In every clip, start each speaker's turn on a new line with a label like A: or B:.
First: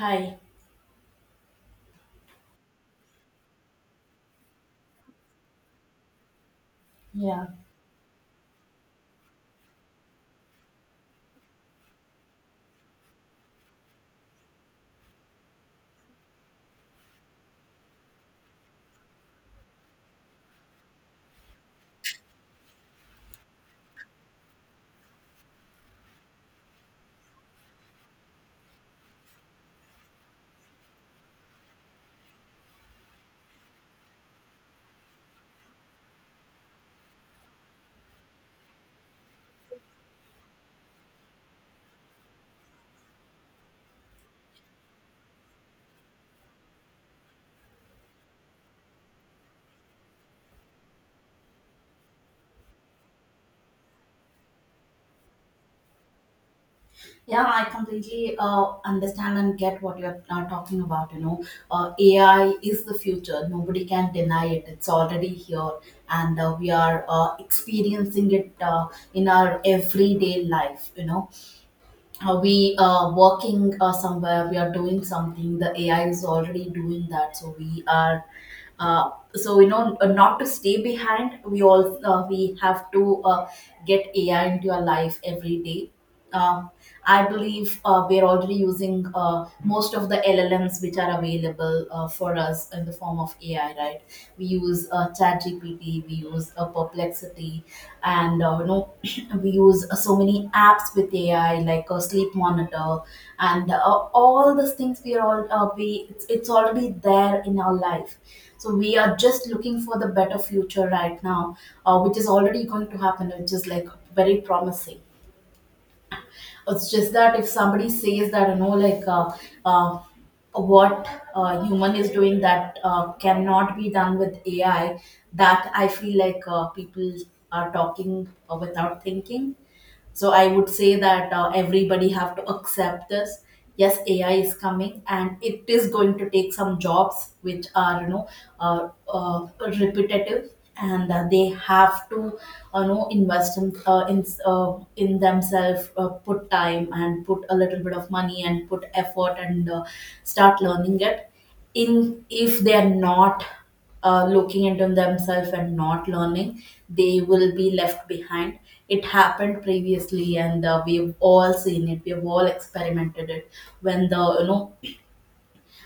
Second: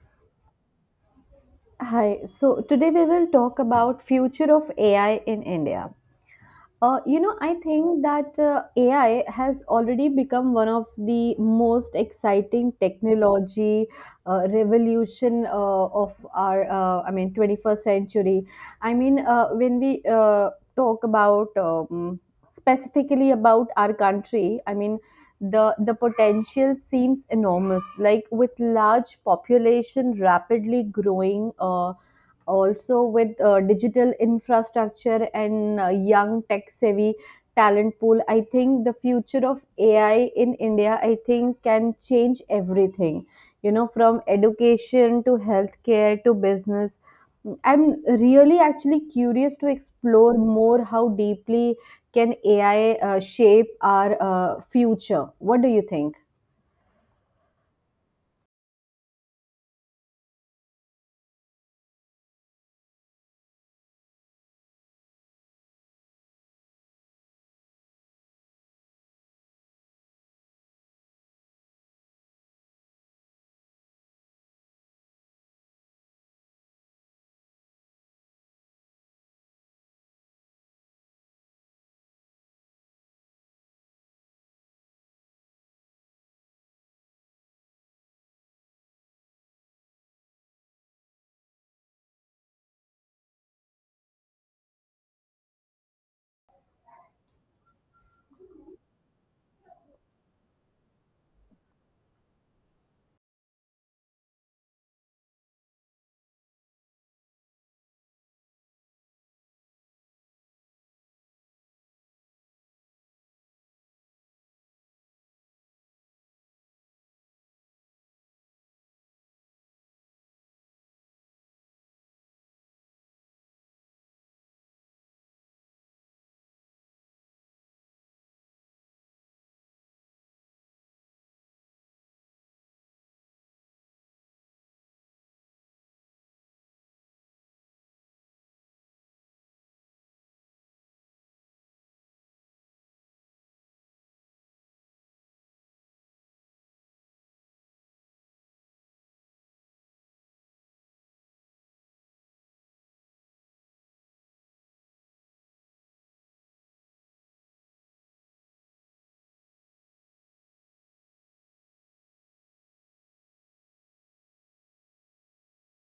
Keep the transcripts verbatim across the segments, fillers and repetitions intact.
A: Hi.
B: Hi. So today we will talk about future of A I in India. Uh, you know,
A: Yeah.
B: I think that uh, A I has already become one of the most exciting technology uh, revolution uh, of our, uh, I mean, twenty-first century. I mean, uh, when we uh, Talk about um, specifically about our country. I mean, the the potential seems enormous, like with large population rapidly growing. Uh, also with uh, digital infrastructure and uh, young tech savvy talent pool, I think the future of AI in India, I think, can change everything, you know, from education to healthcare to business. I'm really actually curious to explore more how deeply can AI uh, shape our uh, future. What do you think?
A: Yeah, I completely uh, understand and get what you're uh, talking about. You know, uh, A I is the future. Nobody can deny it. It's already here, and uh, we are uh, experiencing it uh, in our everyday life. You know, uh, we are working uh, somewhere, we are doing something, the ai is already doing that, so we are uh, so you know uh, not to stay behind, we all uh, we have to uh, get ai into your life every day. um, I believe uh, we're already using uh, most of the llms which are available uh, for us in the form of ai, right? We use uh, ChatGPT, we use uh, perplexity, and uh, you know we use uh, so many apps with ai like a sleep monitor and uh, all these things. We are all uh, we it's, it's already there in our life, so we are just looking for the better future right now, uh, which is already going to happen, which is like very promising. It's just that if somebody says that, you know, like, uh, uh, what uh, human is doing that uh, cannot be done with A I, that I feel like uh, people are talking uh, without thinking. So I would say that uh, everybody have to accept this. Yes, ai is coming and it is going to take some jobs which are, you know, uh, uh, repetitive, and uh, they have to uh, you know, invest in uh, in uh, in themselves, uh, put time and put a little bit of money and put effort, and uh, start learning it. In If they are not uh, looking into themselves and not learning, they will be left behind. It happened previously, and uh, we've all seen it. We've all experimented it when the you know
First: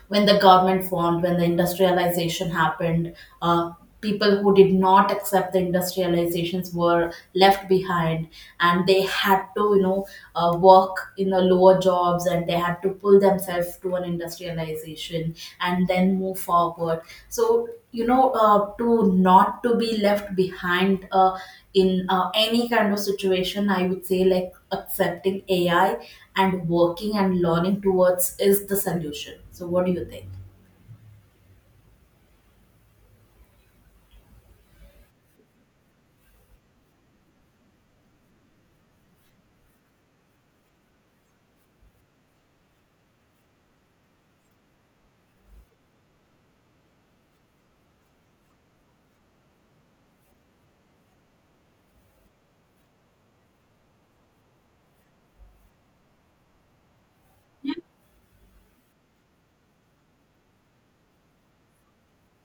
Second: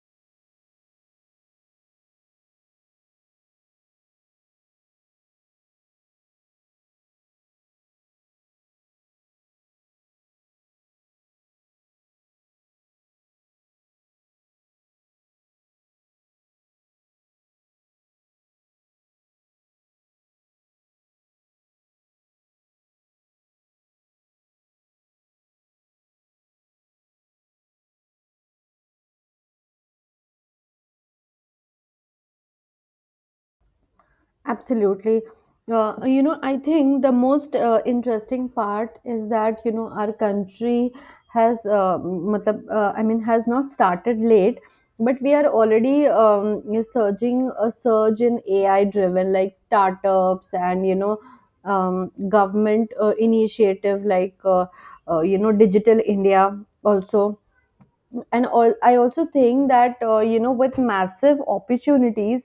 A: when the government formed, when the industrialization happened. Uh, People who did not accept the industrializations were left behind, and they had to, you know, uh, work in the lower jobs, and they had to pull themselves to an industrialization and then move forward. So, you know, uh, to not to be left behind uh, in uh, any kind of situation, I would say like accepting ai and working and learning towards is the solution. So what do you think?
B: Absolutely. Uh, you know, I think the most uh, interesting part is that, you know, our country has, uh, matlab, uh, I mean, has not started late, but we are already um, surging a surge in A I-driven like startups, and, you know, um, government uh, initiative like uh, uh, you know, Digital India also. And all, I also think that, uh, you know, with massive opportunities,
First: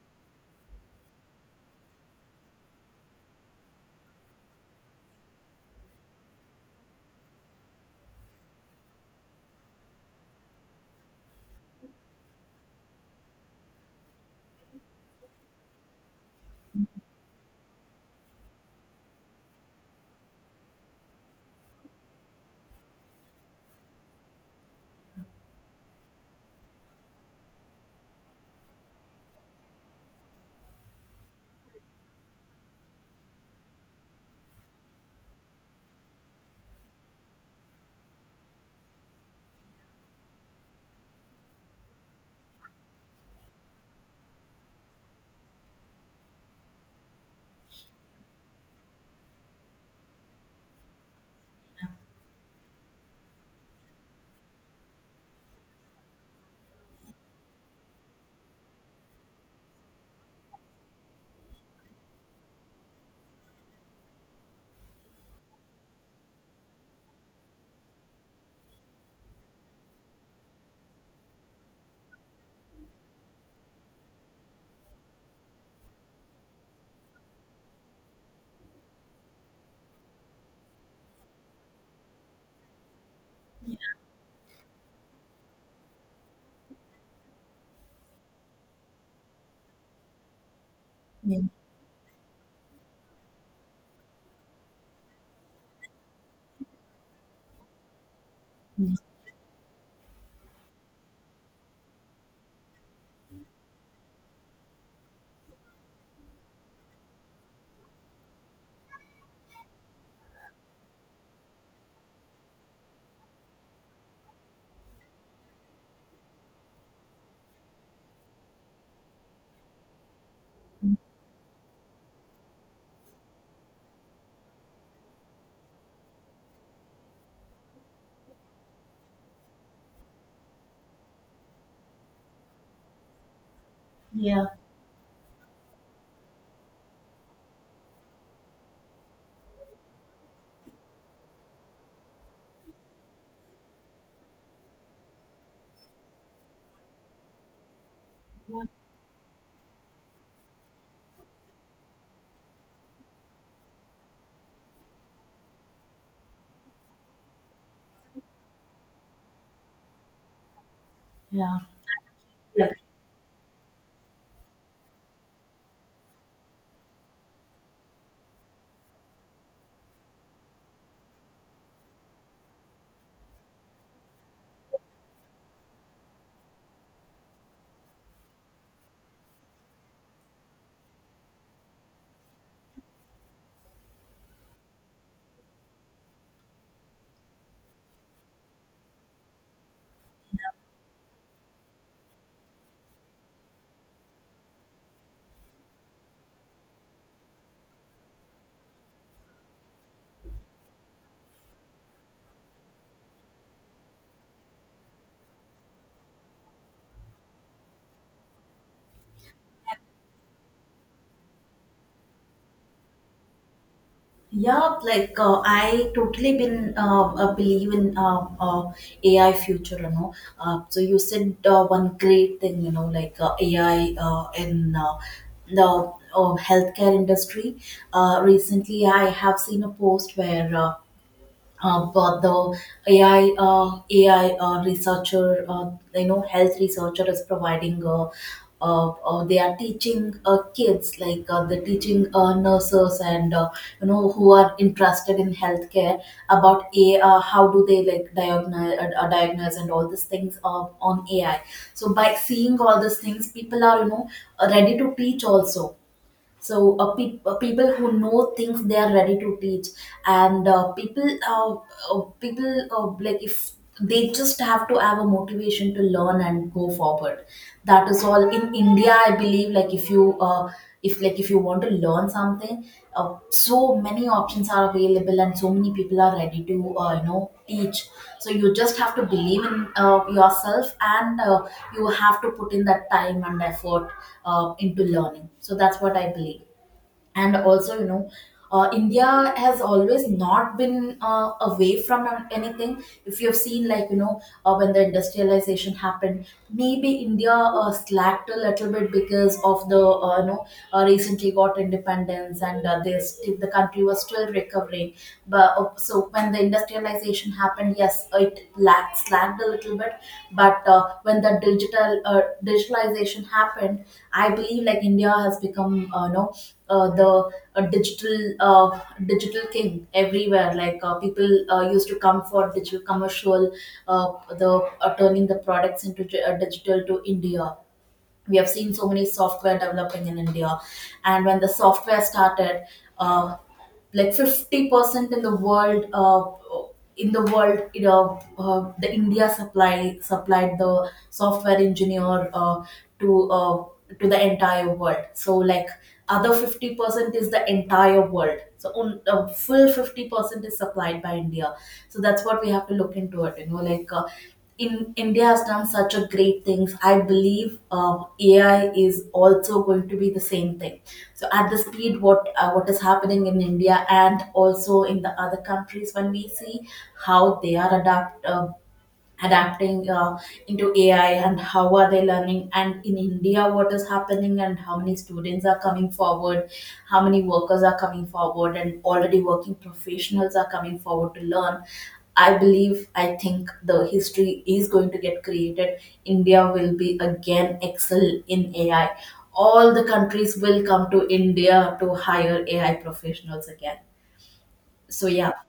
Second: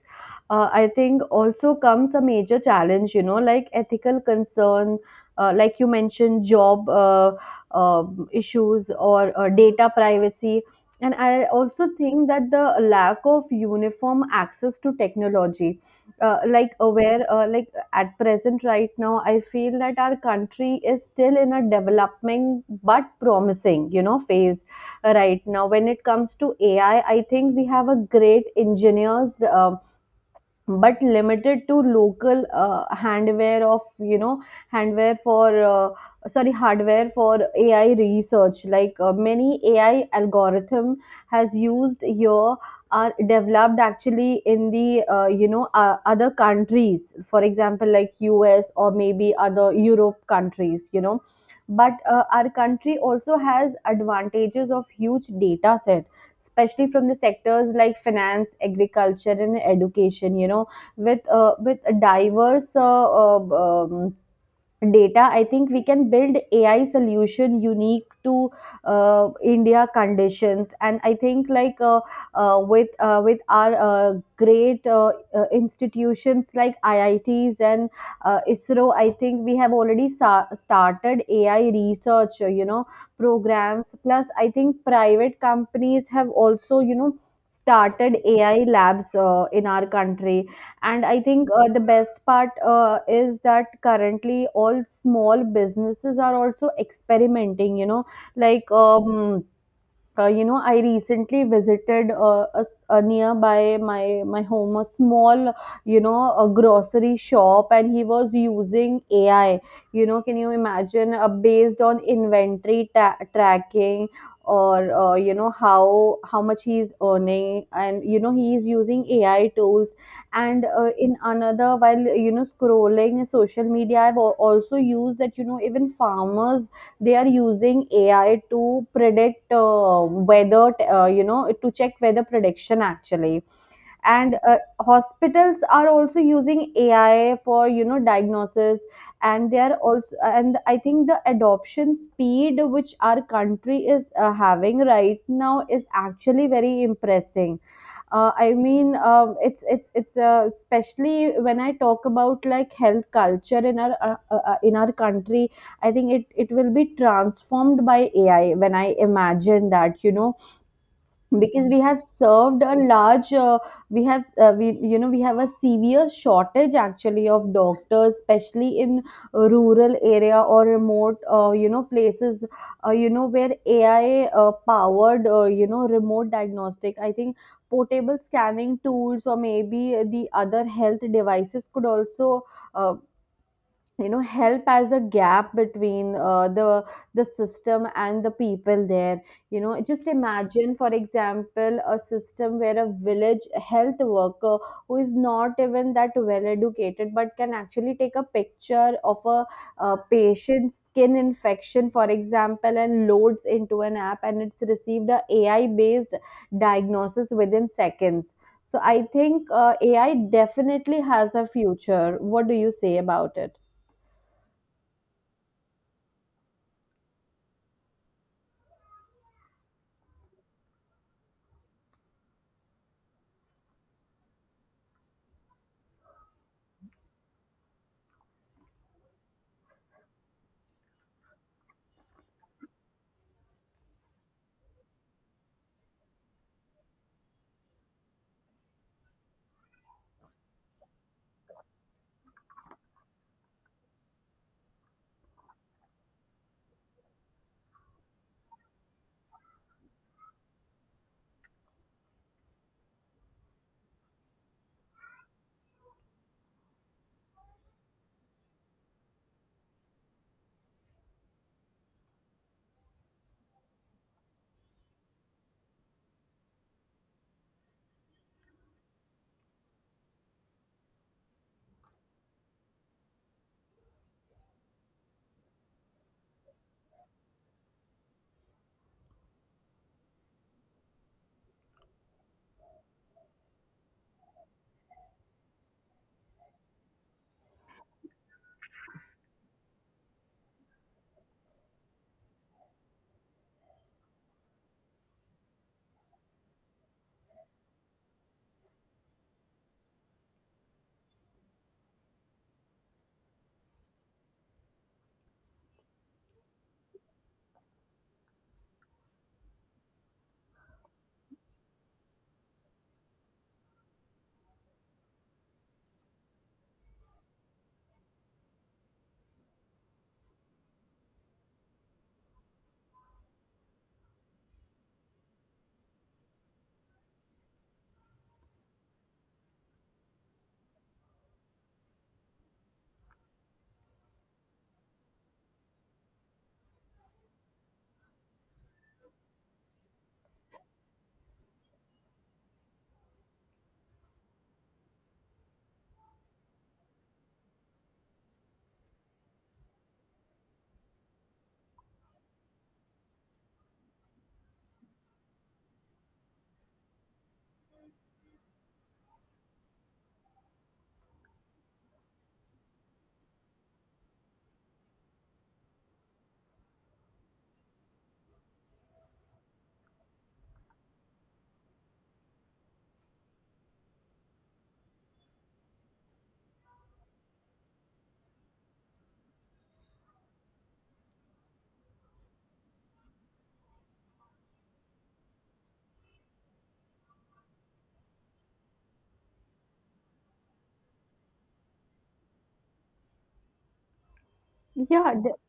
B: uh, I think, also comes a major challenge. You know, like ethical concern, uh, like you mentioned, job uh, uh, issues or uh, data privacy, and I also think that the lack of uniform access to technology. Uh, like uh, where uh, like at present right now, I feel that our country is still in a developing but promising, you know, phase right now when it comes to AI. I I think we have a great engineers, um, but limited to local uh, handware of, you know, handware for uh, sorry, hardware for AI research. Like uh, many AI algorithm has used here are developed actually in the, uh, you know uh, other countries, for example, like U S or maybe other Europe countries, you know. But uh, our country also has advantages of huge data sets, especially from the sectors like finance, agriculture, and education. You know, with uh, with a diverse uh, uh, um, data, I think we can build AI solution unique to uh, India conditions. And I think, like uh, uh, with uh, with our uh, great uh, uh, institutions like I I Ts and uh, ISRO, I think we have already sa- started AI research, uh, you know programs. Plus, I think private companies have also, you know, started AI labs uh, in our country. And I
A: Yeah.
B: think uh, the best part uh, is that currently all small businesses are also experimenting, you know, like, um, uh, you know I recently visited uh, a, s- a nearby my my home a small, you know, a grocery shop, and he was using AI. You know, can you imagine, uh, based on inventory ta- tracking, or, uh, you know, how how much he's earning? And, you know, he's using AI tools. And uh, in another while, you know, scrolling social media, i've al- also used that, you know, even farmers, they are using AI to predict uh, whether uh, you know, to check weather prediction, actually. And uh, hospitals are also using AI for, you know, diagnosis. And they are also, and I think the adoption speed which our country is uh, having right now is actually very impressive. Uh, I mean um, it's it's it's uh, Especially when I talk about like health culture in our uh, uh, uh, in our country, I think it it will be transformed by AI when I imagine that, you know,
A: Yeah.
B: because we have served
A: Yeah.
B: a large, uh, we have uh, we you know we have a severe shortage actually of doctors, especially in rural area or remote, uh, you know places, uh, you know where AI uh, powered, uh, you know, remote diagnostic, I think, portable scanning tools or maybe the other health devices could also uh, you know help as a gap between uh, the the system and the people there. You know, just imagine, for example, a system where a village health worker who is not even that well educated but can actually take a picture of a uh patient's skin infection, for example, and loads into an app, and it's received a AI based diagnosis within seconds. So I think, uh, AI definitely has a future. What do you say about it?
A: Yeah, like uh, I totally been uh, uh, believe in uh, uh, A I future, you know. Uh, so you said uh, one great thing, you know, like uh, A I uh, in uh, the uh, healthcare industry. Uh, recently, I have seen a post where uh, uh, but the A I uh, A I uh, researcher, uh, you know, health researcher is providing. Uh, uh, uh, they are teaching uh, kids, like uh, they're teaching uh, nurses and uh, you know, who are interested in healthcare, about a uh, how do they like diagnose uh, uh, diagnose and all these things uh, on A I. So by seeing all these things, people are, you know, ready to teach also. So uh, pe uh, people who know things, they are ready to teach, and uh, people uh, uh, people, uh, like, if they just have to have a motivation to learn and go forward, that is all in india. I believe like if you uh, if like if you want to learn something, uh, so many options are available and so many people are ready to uh, you know, teach. So you just have to believe in uh, yourself, and uh, you have to put in that time and effort uh, into learning. So that's what I believe. And also, you know, uh, india has always not been uh, away from anything. If you've seen like, you know, uh, when the industrialization happened, maybe india uh, slacked a little bit because of the, uh, you know, uh, recently got independence and uh, this, the country was still recovering. But uh, so when the industrialization happened, yes, it lacked slacked a little bit. But uh, when the digital uh, digitalization happened, I believe like india has become, uh, you know, uh, the uh, digital uh, digital king everywhere. Like uh, people uh, used to come for digital commercial, uh, the uh, turning the products into di- uh, digital to India. We have seen so many software developing in India, and when the software started, uh, like fifty percent in the world, uh, in the world, you know, uh, the India supply supplied the software engineer uh, to uh, to the entire world. So like other fifty percent is the entire world. So on, uh, full fifty percent is supplied by India. So that's what we have to look into it, you know. Like, Uh, in India has done such a great things. I believe um, A I is also going to be the same thing. So at the speed what uh, what is happening in India and also in the other countries, when we see how they are adapt uh, adapting uh, into A I and how are they learning, and in India what is happening and how many students are coming forward, how many workers are coming forward and already working professionals are coming forward to learn. I believe, I think the history is going to get created. India will be again excel in A I. All the countries will come to India to hire A I professionals again. So
B: Yeah,
A: yeah,
B: de-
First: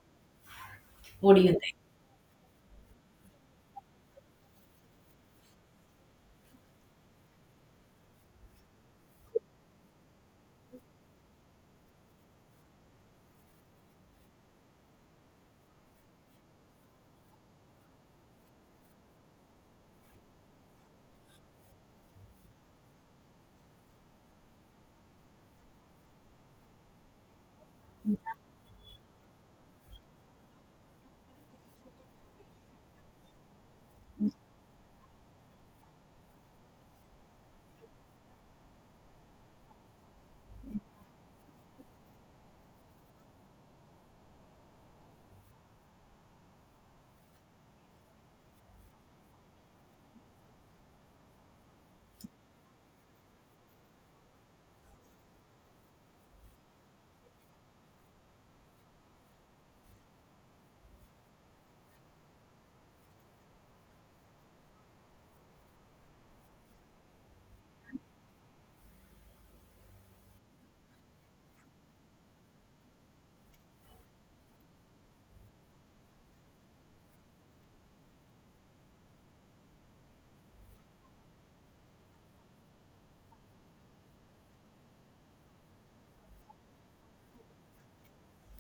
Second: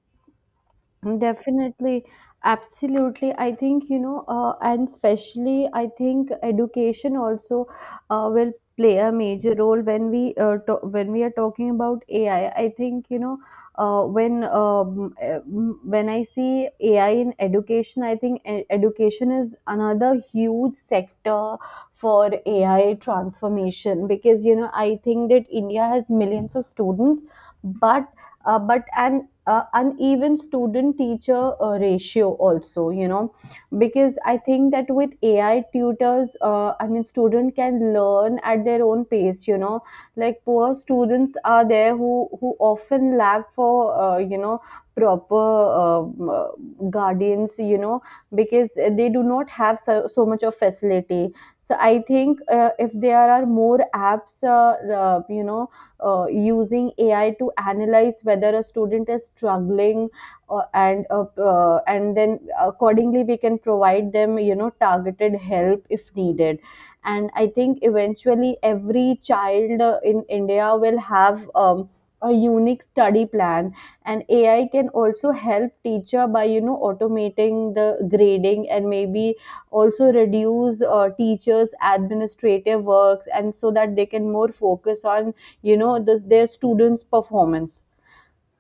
A: what do you think?
B: Definitely. Absolutely. I think, you know, uh, and especially, I think education also uh, will play a major role when we uh, to- when we are talking about A I. I I think, you know, uh, when um, uh, m- when I see A I in education, I think e- education is another huge sector for A I transformation. Because, you know, I think that India has millions of students, but uh, but an uh, uneven student teacher uh, ratio also, you know, because I think that with AI tutors, uh, I mean, student can learn at their own pace, you know. Like poor students are there who who often lack for uh, you know proper, um, uh, guardians, you know, because they do not have so, so much of facility. So I think, uh, if there are more apps, uh, uh, you know uh, using A I to analyze whether a student is struggling, uh, and uh, uh, and then accordingly we can provide them, you know, targeted help if needed. And I think eventually every child uh, in India will have, Um, a unique study plan. And AI can also help teacher by, you know, automating the grading, and maybe also reduce uh, teachers administrative works, and so that they can more focus on, you know, the, their students' performance.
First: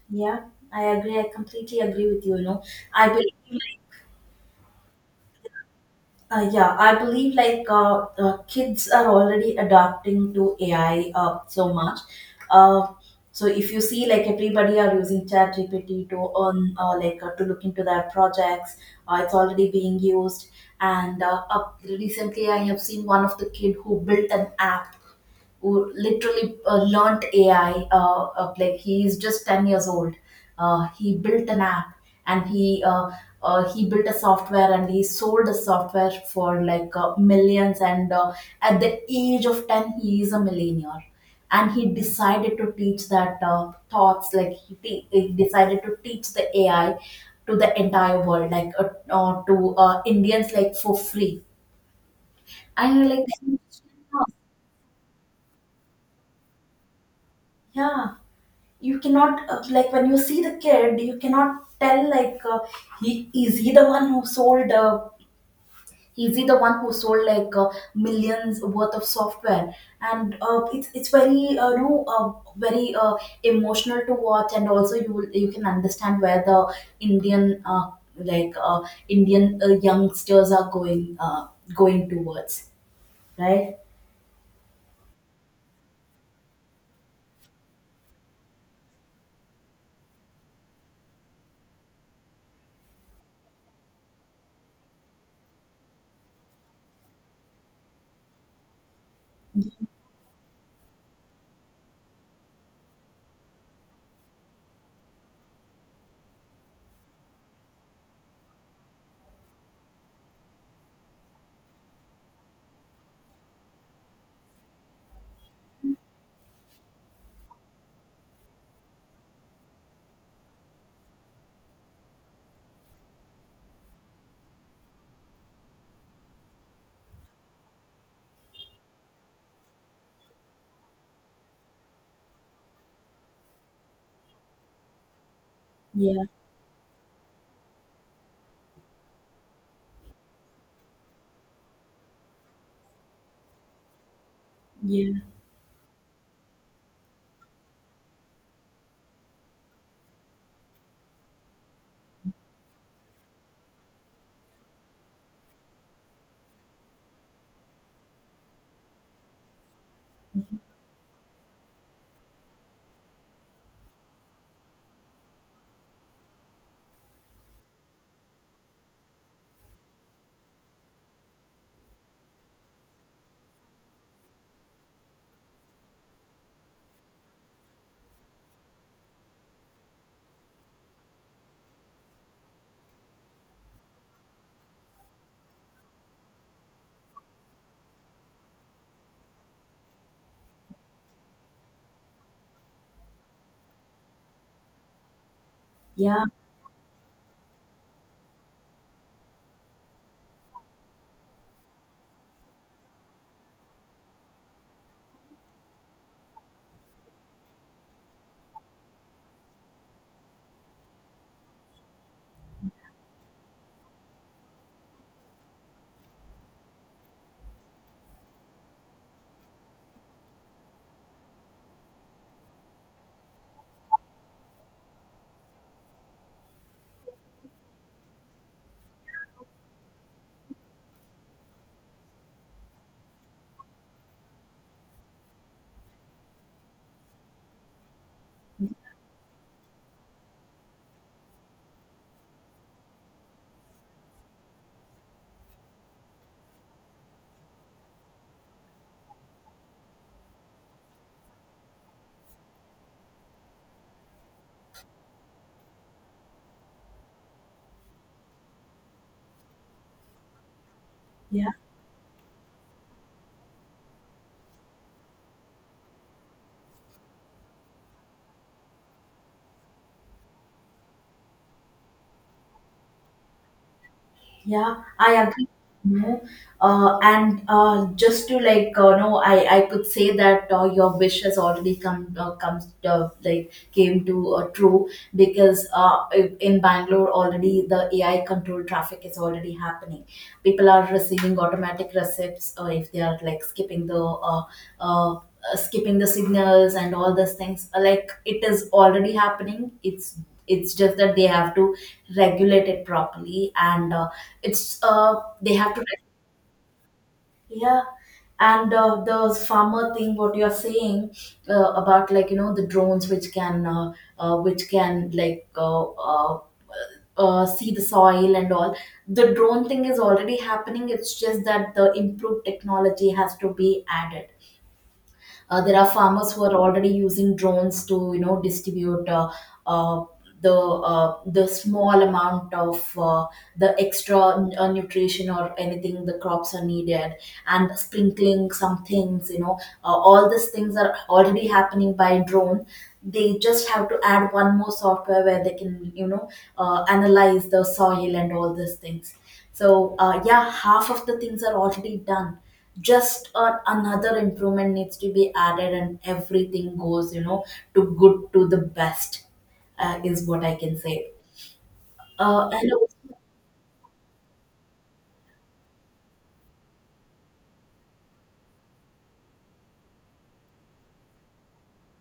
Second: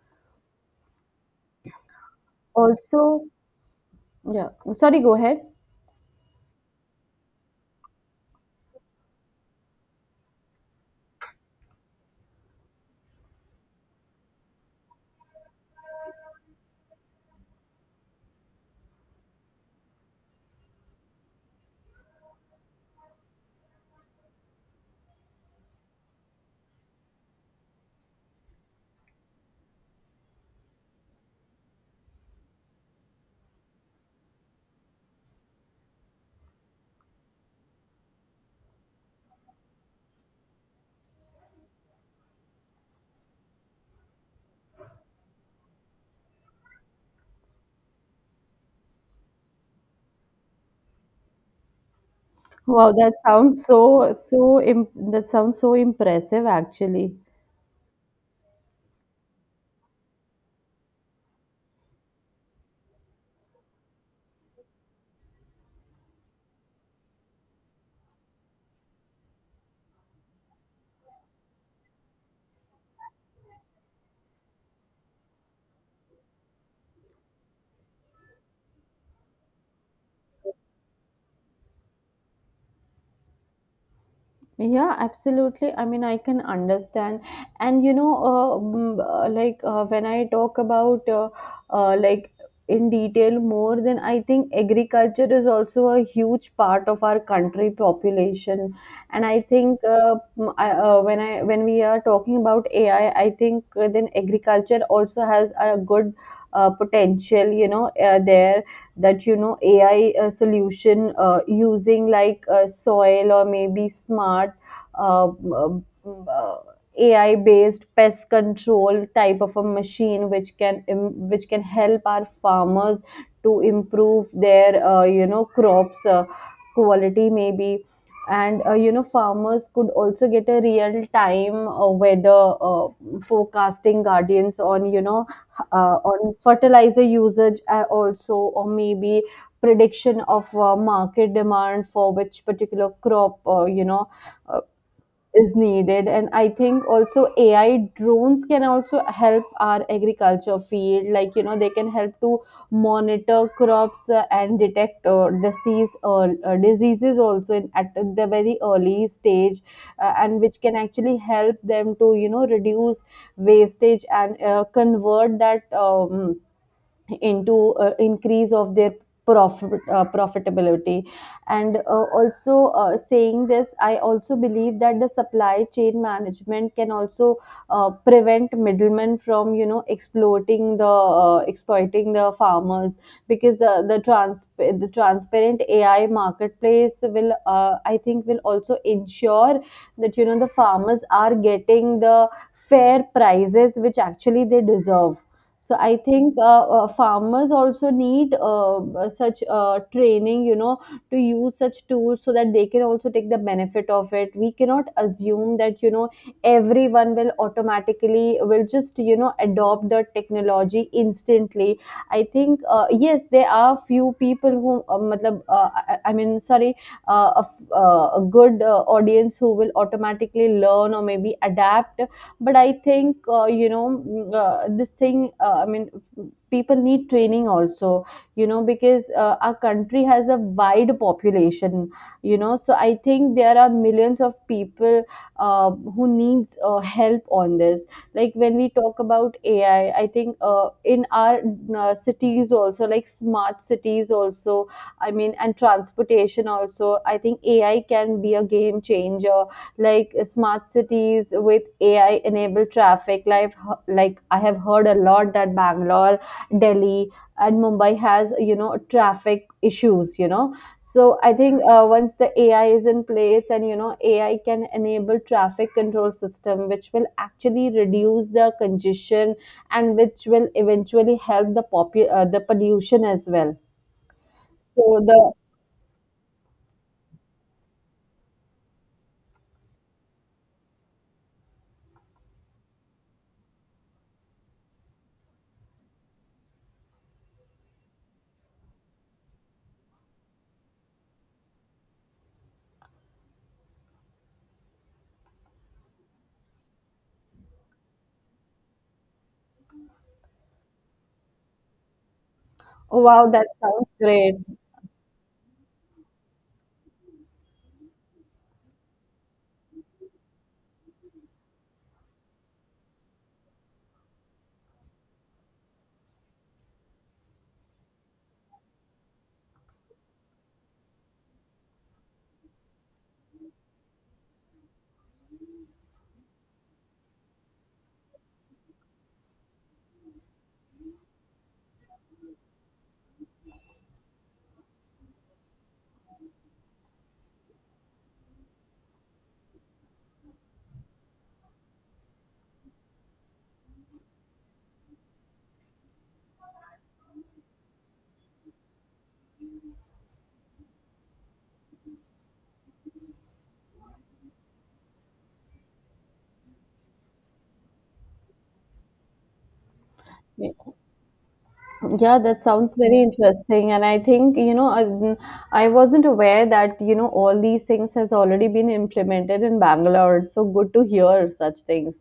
A: Yeah, I agree. I completely agree with you. You know, I
B: Also,
A: believe, like,
B: yeah, sorry, go ahead.
A: uh, yeah, I believe like uh, uh, kids are already adapting to A I uh, so much. Uh, so if you see, like everybody are using ChatGPT to earn, uh, like uh, to look into their projects, uh, it's already being used. And uh, up recently, I have seen one of the kid who built an app, who literally uh, learnt A I. Uh, uh, like he is just ten years old. Uh, he built an app, and he uh, uh, he built a software, and he sold a software for like uh, millions. And uh, at the age of ten, he is a millionaire. And he decided to teach that uh, thoughts, like he, te- he decided to teach the A I to the entire world, like uh, uh, to uh, Indians, like for free.
B: Wow,
A: And you're
B: that
A: like,
B: sounds so so imp- that sounds so impressive, actually.
A: yeah, you cannot uh, like when you see the kid, you cannot tell like uh, he is he the one who sold uh, is he the one who sold like uh, millions worth of software? And uh, it's it's very uh, you know uh, very uh, emotional to watch. And also you will, you can understand where the indian uh, like uh, indian uh, youngsters are going uh, going towards, right?
B: Yeah, absolutely. I mean, I can understand. And you know, uh, mm, uh, like uh, when I talk about uh, uh, like in detail more, then I think agriculture is also a huge part of our country population. And I think uh, mm, I, uh, when I when we are talking about A I, I I think uh, then agriculture also has a good uh, potential. You know, uh, there that, you know, A I uh, solution uh, using like uh, soil or maybe smart uh, um, uh, A I based pest control type of a machine which can im- which can help our farmers to improve their uh, you know, crops uh, quality maybe. And uh, you know, farmers could also get a real time uh, weather uh, forecasting guardians on, you know, uh,
A: Yeah,
B: on fertilizer usage uh, also, or maybe prediction of uh, market demand for which particular crop, uh, you know,
A: yeah,
B: is needed. And I think also AI drones can also help our agriculture field. Like, you know, they can help to monitor crops, uh, and detect uh, disease uh, uh, diseases also in, at the very early stage, uh, and which can actually help them to, you know, reduce wastage, and uh, convert that, um, into uh, increase of their profit uh, profitability. And uh, also, uh, saying this, I also believe that the supply chain management can also uh, prevent middlemen from, you know, exploiting the uh, exploiting the farmers, because the the, trans- the transparent AI marketplace will, uh, I think, will also ensure that, you know, the farmers are getting the fair prices which actually they deserve. So I
A: yeah,
B: think, uh, uh, farmers also need, uh, uh, such uh, training, you know, to use such tools, so that they can also take the benefit of it. We cannot assume that, you know, everyone will automatically will just, you know, adopt the technology instantly. I think, uh, yes, there are few people who uh, matlab, uh, I, I mean sorry uh, a, f- uh, a good uh, audience who will automatically learn or maybe adapt. But I think, uh, you know mm, uh, this thing, uh, i mean people need training also, you know, because uh, our country has a wide population, you know. So I think there are millions of people uh, who needs uh, help on this. Like when we talk about AI, I think, uh, in our uh, cities also, like smart cities also, I mean, and transportation also, I think AI can be a game changer, like uh, smart cities with A I enabled traffic. Like, like I have heard a lot that Bangalore, Delhi, and Mumbai has, you know, traffic issues. You know, so I
A: yeah.
B: think, uh, once the A I is in place, and, you know, A I can enable traffic control system, which will actually reduce the congestion, and which will eventually help the popu- uh, the pollution as well.
A: Yeah,
B: So
A: I
B: the
A: agree. No, uh, and uh, just to like, uh, no, I I could say that uh, your wish has already come uh, comes uh, like came to uh, true, because uh, i- in Bangalore already the A I controlled traffic is already happening. People are receiving automatic receipts uh, if they are like skipping the uh, uh, uh, skipping the signals and all those things. Uh, Like it is already happening. It's it's just that they have to regulate it
B: Wow, that
A: properly.
B: sounds
A: And uh,
B: great.
A: it's uh they have to yeah, and uh, the farmer thing what you are saying uh, about, like, you know, the drones which can uh, uh, which can like uh, uh, uh, see the soil and all. The drone thing is already happening. It's just that the improved technology has to be added. Uh, there are farmers who are already using drones to, you know, distribute uh, uh, the uh, the small amount of uh, the extra uh, nutrition or anything the crops are needed, and sprinkling some things, you know. Uh, all these things are already happening by drone. They just have to add one more software where they can, you know, uh, analyze the soil and all these things. So uh, yeah, half of the things are already done. Just uh, another improvement needs to be added, and everything goes, you know, to good to the best, uh, is what
B: Yeah.
A: I can say.
B: Yeah, that
A: uh, and
B: sounds very
A: also,
B: interesting. And I think, you know, I, I wasn't aware that, you know, all these things has already been implemented in Bangalore. So good to hear such things.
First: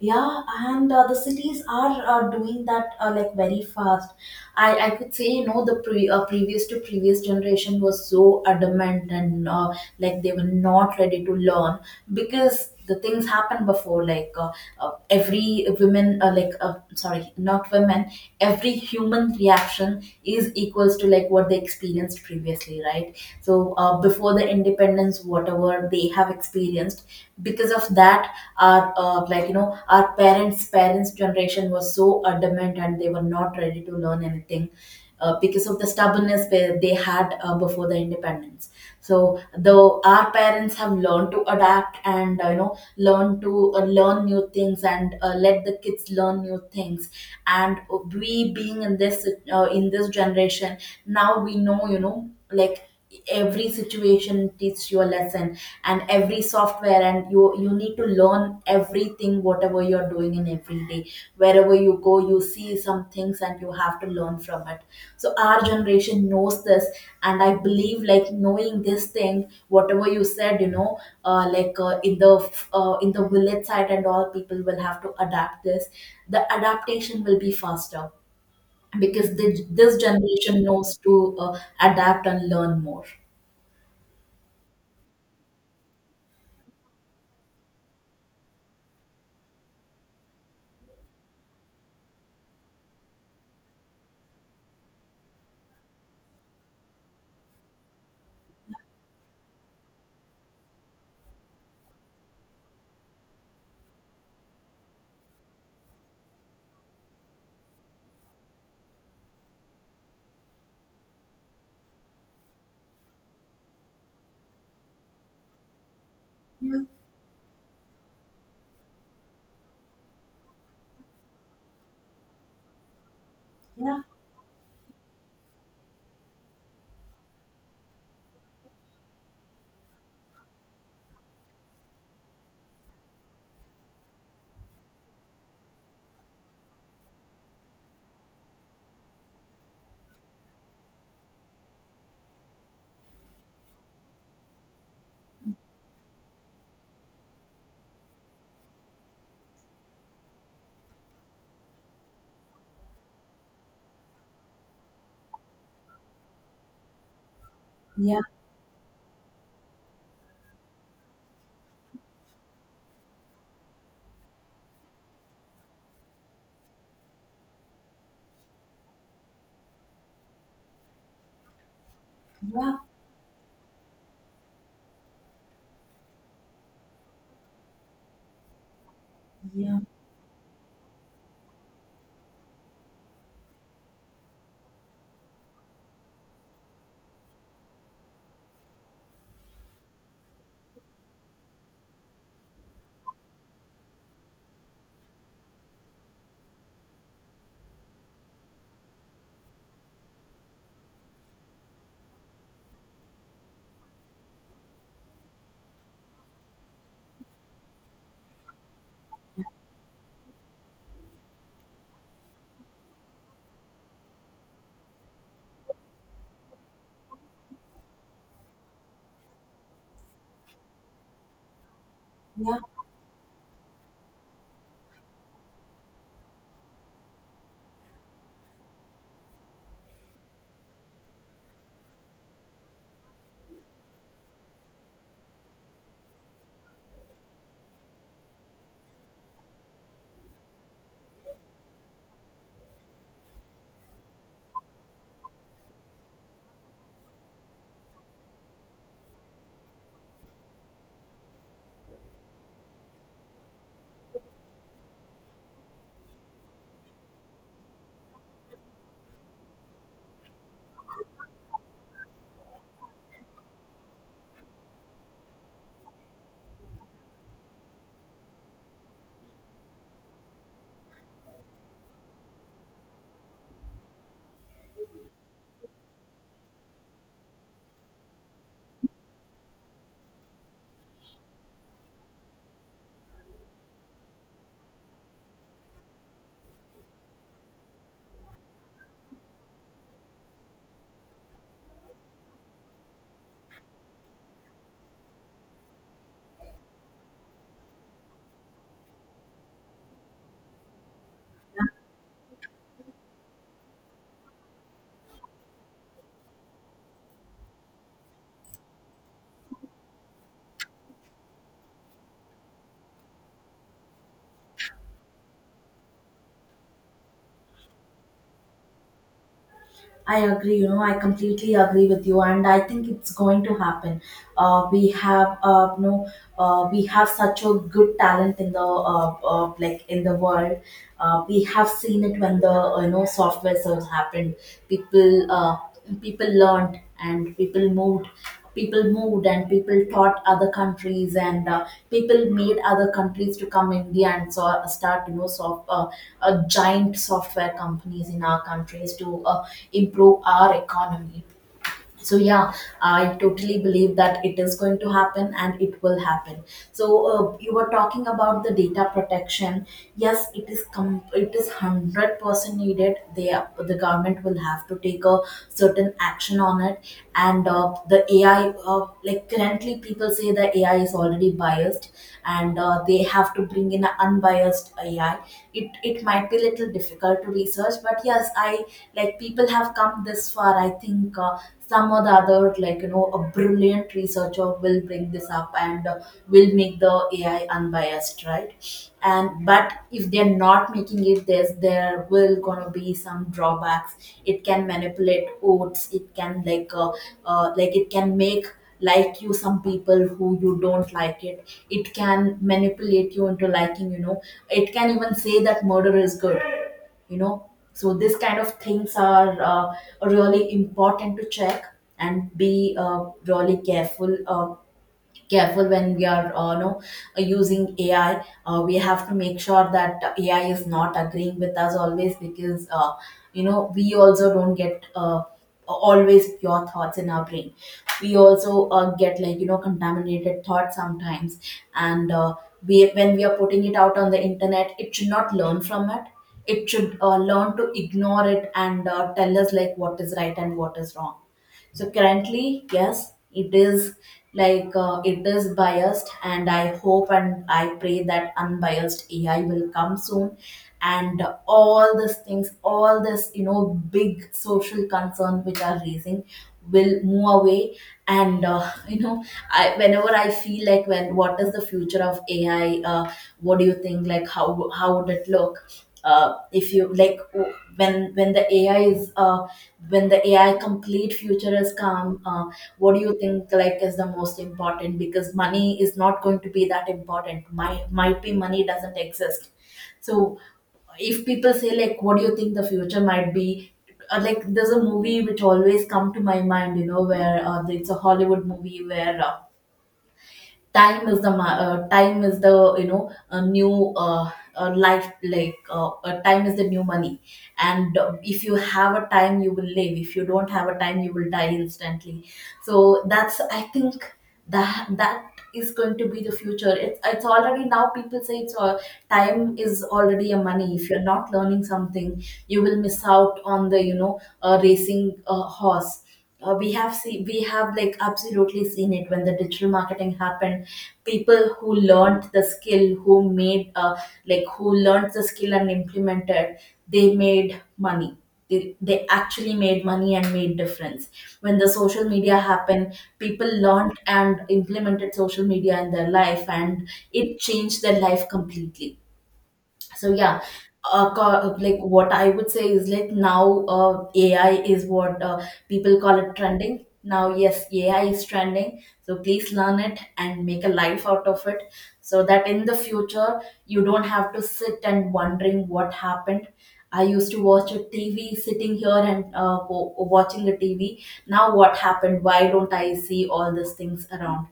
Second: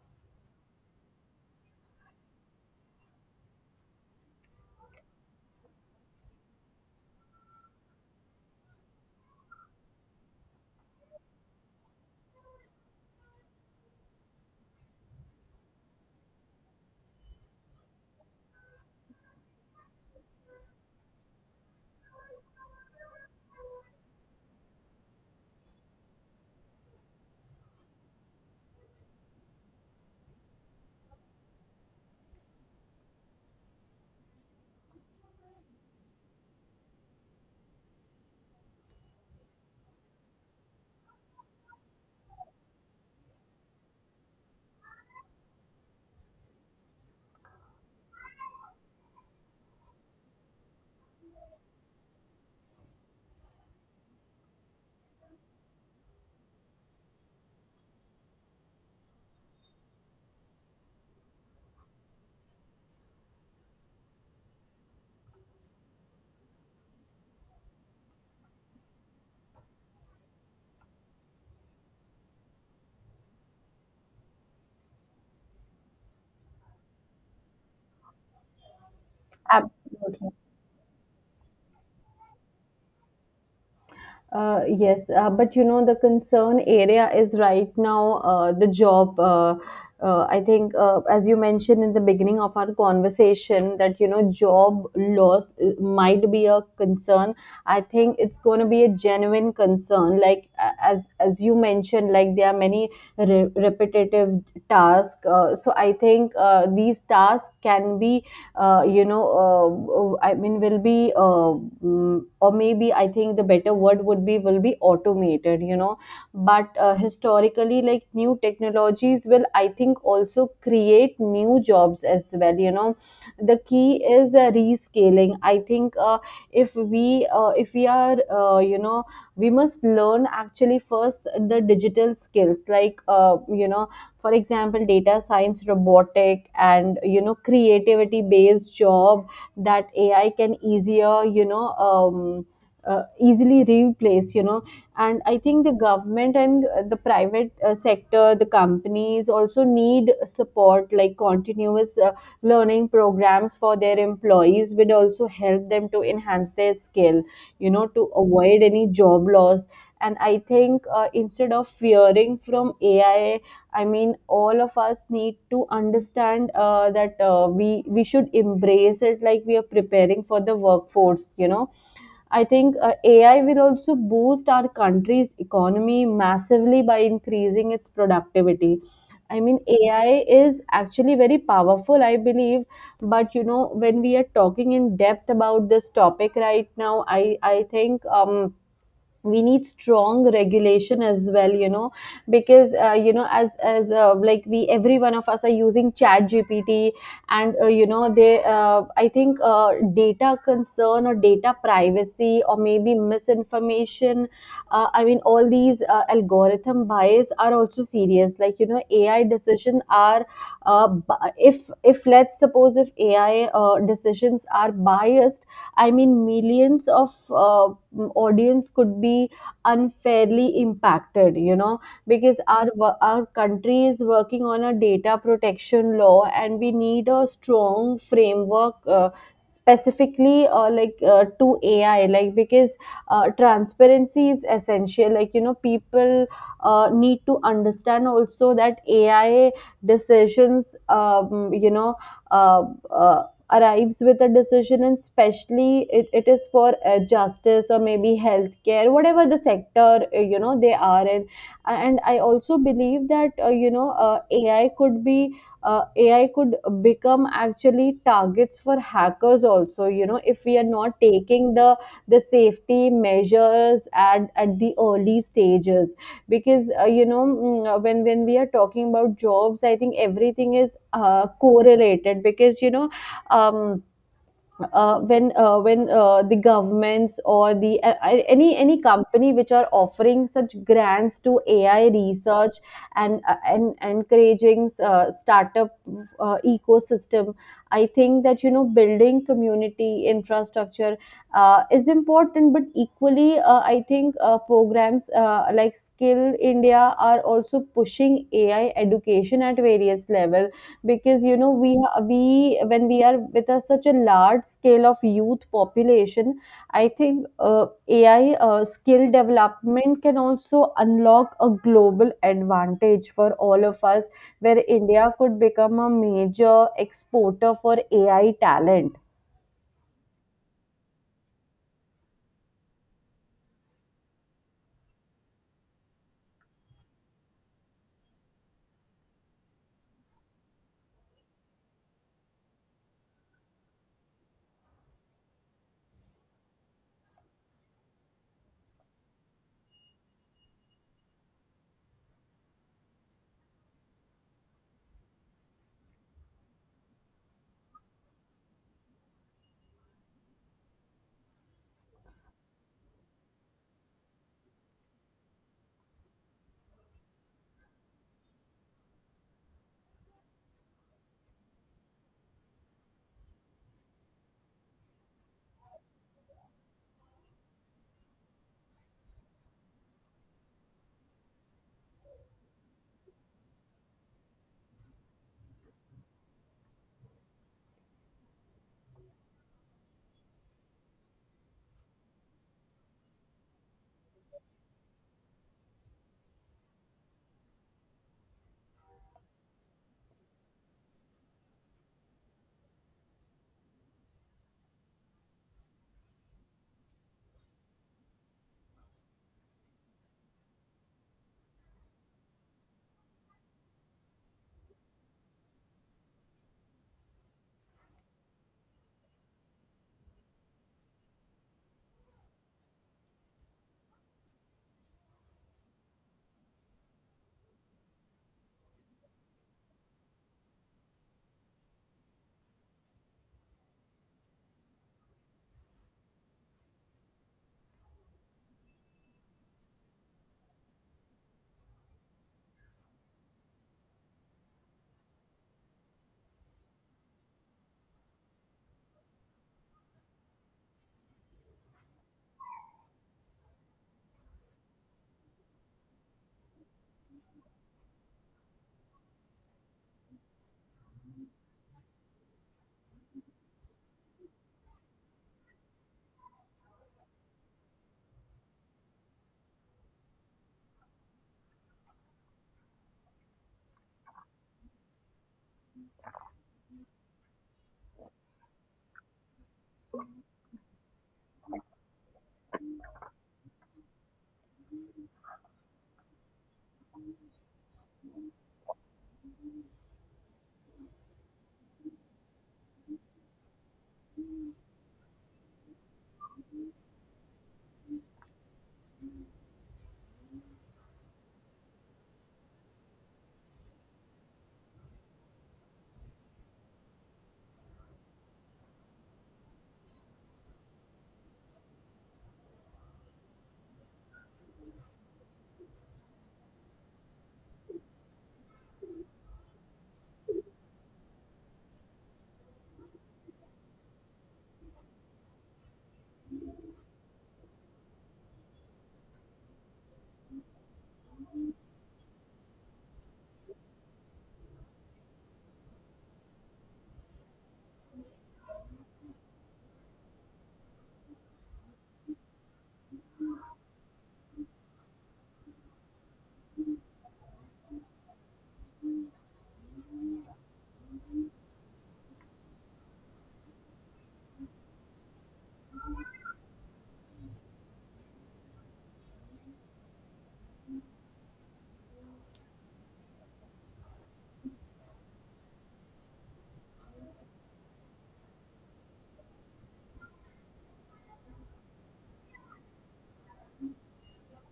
A: Yeah, and uh, the cities are uh, doing that uh, like very fast. I, I could say, you know, the pre uh, previous to previous generation was so adamant, and uh, like they were not ready to learn because the things happened before. Like uh, uh, every women, uh, like uh, sorry, not women, every human reaction is equals to like what they experienced previously, right? So uh, before the independence, whatever they they have experienced, because of that our uh, like you know our parents parents generation was so adamant and they were not ready to learn anything uh, because of the stubbornness they they had uh, before the independence. So though our parents have learned to adapt and uh, you know learn to uh, learn new things and uh, let the kids learn new things. And we being in this uh, in this generation, now we know, you know, like every situation teaches you a lesson. And every software, and you you need to learn everything whatever you're doing in every day. Wherever you go you see some things and you have to learn from it. So our generation knows this. And I believe, like, knowing this thing whatever you said, you know, uh, like uh, in the uh, in the village side, and all people will have to adapt this. The adaptation will be faster because this this generation knows to uh, adapt and learn more.
B: Uh, yes, uh, but you know the concern area is right now uh, the job. Uh, uh, I think, uh, as you mentioned in the beginning of our conversation, that you know job loss uh, might be a concern. I think it's going to be a genuine concern. Like a- as as you mentioned, like there are many re- repetitive tasks. Uh, so I think uh, these tasks can be uh, you know uh, i mean will be uh, mm, or maybe I think the better word would be will be automated. You know, but
A: Yeah,
B: uh, historically, like new technologies will, I think, also create new jobs as well. You know, the key
A: yeah,
B: is uh, rescaling, I think. Uh, if we uh, if we are uh, you know, we must learn actually first the digital skills, like uh, you know, for example, data science, robotic, and you know creativity based job that AI can easier, you know, um, uh, easily replace, you know. And I think the government and uh, the private uh, sector, the companies, also need support, like continuous uh, learning programs for their employees would also help them to enhance their skill, you know, to
A: yeah,
B: avoid any job loss. And I think uh, instead of fearing from AI, I mean, all of us need to understand uh, that uh, we we should embrace it, like we are preparing for the workforce. You know, I think
A: yeah,
B: uh, A I will also boost our country's economy massively by increasing its productivity. I mean,
A: yeah,
B: A I is actually very powerful, I believe. But you know, when we are talking in depth about this topic right now, I I think um we need strong regulation as well, you know, because uh, you know as as uh, like we, every one of us, are using chat G P T and uh, you know they uh, I think uh, data concern or data privacy or maybe misinformation, uh, i mean all these uh, algorithm bias are also serious. Like you know, AI decisions are uh, bi- if if let's suppose if AI uh, decisions are biased, I mean, millions of uh, audience could be unfairly impacted, you know, because
A: yeah.
B: our wo- our country is working on a data protection law, and we need a strong framework. Uh, specifically uh, like uh, to AI, like because uh, transparency is essential. Like you know, people uh, need to understand also that AI decisions um, you know uh, uh, arrives with a decision, and especially it, it is for uh, justice or maybe healthcare, whatever the sector uh, you know they are in. And I also believe that uh, you know uh, ai could be uh, AI could become actually targets for hackers also, you know, if we are not taking the the safety measures at at the early stages. Because uh, you know mm, uh, when when we are talking about jobs, I think everything is uh, correlated, because you know, um, uh, when uh, when uh, the governments or the uh, any any company which are offering such grants to A I research, and uh, and encouraging uh, startup uh, ecosystem, I think that you know building community infrastructure uh, is important, but equally uh, I think uh, programs uh, like Skill India are also pushing A I education at various levels. Because you know, we we when we are with a, such a large scale of youth population, I think uh, AI uh, skill development can also unlock a global advantage for all of us, where India could become a major exporter for AI talent.
A: I agree, you know, I completely agree with you, and I think it's going to happen. Uh, we have, uh, you know, uh, we have such a good talent in the, uh, uh, like, in the world. Uh, we have seen it when the, uh, you know, software surge happened. People, uh, people learned and people moved. People moved and people taught other countries, and uh, people made other countries to come India. And so uh, start, you know, soft, uh, uh, giant software companies in our countries to uh, improve our economy. So yeah, I totally believe that it is going to happen, and it will happen. So uh, you were talking about the data protection. Yes, it is com- it is hundred percent needed. They are- the government will have to take a certain action on it. And uh, the AI, uh, like, currently people say the AI is already biased, and uh, they have to bring in an unbiased AI. it it might be little difficult to research, but yes, I like, people have come this far. I think uh, some or the other, like you know, a brilliant researcher will bring this up and uh, will make the AI unbiased, right? And but if they're not making it this, there will gonna be some drawbacks. It can manipulate votes. It can like uh, uh, like it can make, like you some people who you don't like it it can manipulate you into liking, you know. It can even say that murder is good, you know. So this kind of things are uh, really important to check, and be uh, really careful, uh, careful when we are uh, you know using A I. Uh, we have to make sure that A I is not agreeing with us always, because uh, you know, we also don't get uh, always pure thoughts in our brain. We also uh, get, like you know, contaminated thoughts sometimes, and uh, we when we are putting it out on the internet, it should not learn from it. It should uh, learn to ignore it, and uh, tell us like what is right and what is wrong. So currently, yes, it is like uh, it is biased, and I hope and I pray that unbiased A I will come soon. And all these things, all this, you know, big social concern which are raising, will move away. And, uh, you know, I, whenever I feel like, when, what is the future of A I, uh, what do you think? Like, how how would it look? Uh, if you like, w- when when the ai is uh, when the AI complete future has come, uh, what do you think, like, is the most important? Because money is not going to be that important, my might be money doesn't exist. So if people say, like, what do you think the future might be? Uh, like, there's a movie which always come to my mind, you know, where uh, it's a Hollywood movie where, uh, time is the ma- uh, time is the, you know, a new uh, uh, life, like uh, uh, time is the new money. And uh, if you have a time you will live, if you don't have a time you will die instantly. So that's, I think, that that is going to be the future. It's, it's already. Now people say it's uh, time is already a money. If you're not learning something, you will miss out on the, you know, uh, racing uh, horse. Uh, we have seen, we have like absolutely seen it when the digital marketing happened. People who learned the skill, who made uh, like, who learned the skill and implemented, they made money. They, they actually made money and made difference. When the social media happened, people learned and implemented social media in their life, and it changed their life completely. So yeah, uh, co- like, what I would say is, like, now uh, AI is what uh, people call it, trending. Now yes, AI is trending, so please learn it and make a life out of it, so that in the future you don't have to sit and wondering what happened. I used to watch a TV sitting here and uh, w- watching the TV. Now what happened? Why don't I see all these things around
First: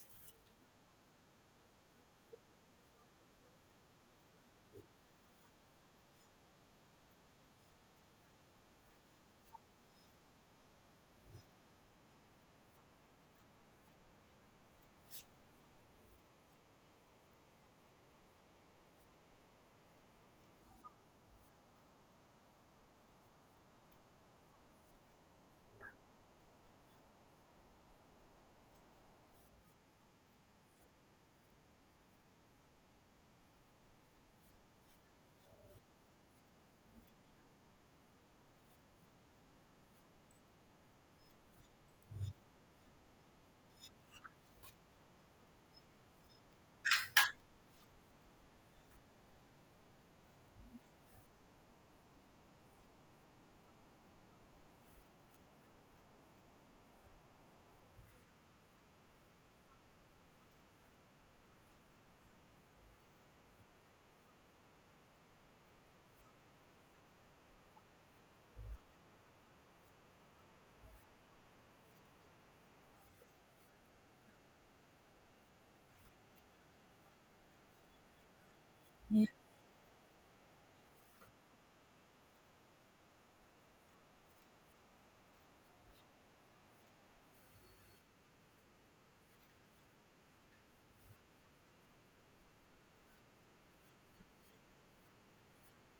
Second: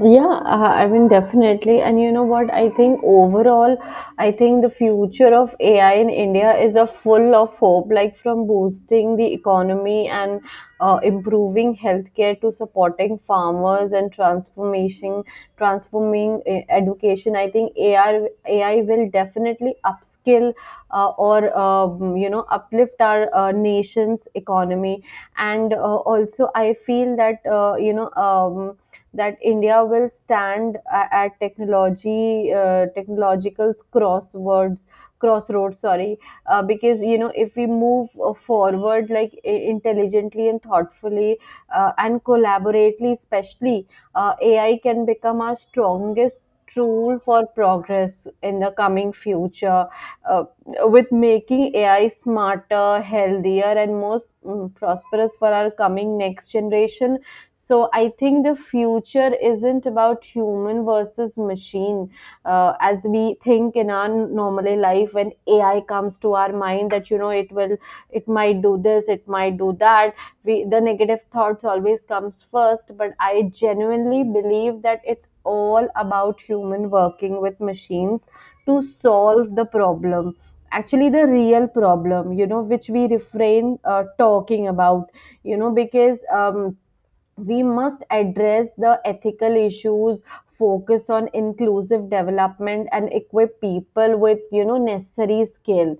B: Yeah, uh, I mean, definitely. And you know what? I think overall, I think the future of A I in India is a full of hope, like from boosting the economy and uh, improving healthcare to supporting farmers and transformation, transforming uh, education. I think AI, A I will definitely upskill uh, or, um, you know, uplift our uh, nation's economy. And uh, also, I feel that, uh, you know, um, that India will stand a- at technology uh, technological crosswords crossroads, sorry, uh, because you know if we move uh, forward like i- intelligently and thoughtfully uh, and collaboratively, especially uh, A I can become our strongest tool for progress in the coming future, uh, with making A I smarter, healthier, and most mm, prosperous for our coming next generation. So I think the future isn't about human versus machine, uh, as we think in our normal life when A I comes to our mind that you know it will, it might do this, it might do that. We the negative thoughts always comes first, but I genuinely believe that it's all about human working with machines to
A: me?
B: solve the problem, actually the real problem, you know, which we refrain uh, talking about. You know, because um, we must address the ethical issues, focus on inclusive development, and equip people with you know necessary skill.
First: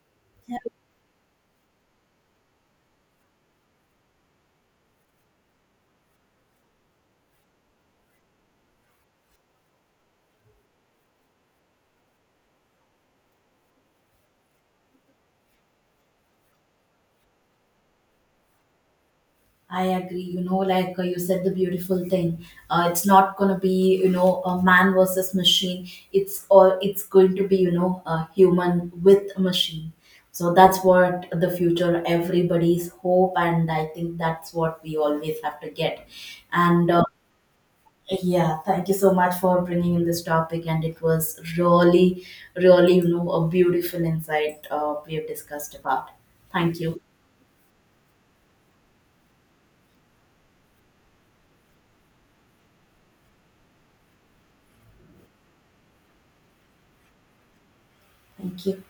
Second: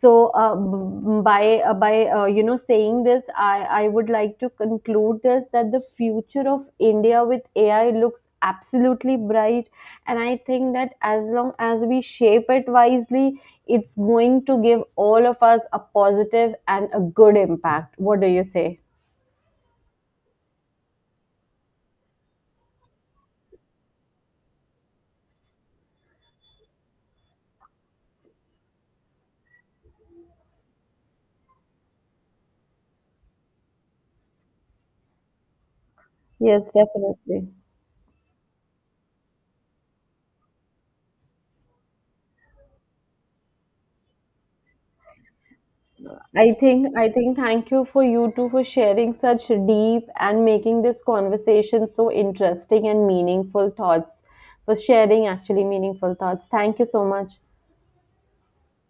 B: So uh, b- by uh, by uh, you know, saying this, i i would like to conclude this, that the future of India with AI looks absolutely bright. And I think that as long as we shape it wisely, it's going to give all of us a positive and a good impact. What do you say?
A: I agree. You know, like, uh, you said the beautiful thing. Uh, it's not going to be, you know, a man versus machine. It's or it's going to be, you know, a human with a machine. So that's what the future everybody's hope, and I think that's what we always have to get.
B: Yes,
A: And uh,
B: definitely.
A: yeah, thank you so much for bringing in this topic, and it was really, really, you know, a beautiful insight uh, we have discussed about.
B: I
A: Thank
B: think
A: you.
B: I think thank you for you two for sharing such deep and making this conversation so interesting and meaningful thoughts. For sharing actually meaningful thoughts. Thank you so much.
A: Thank you.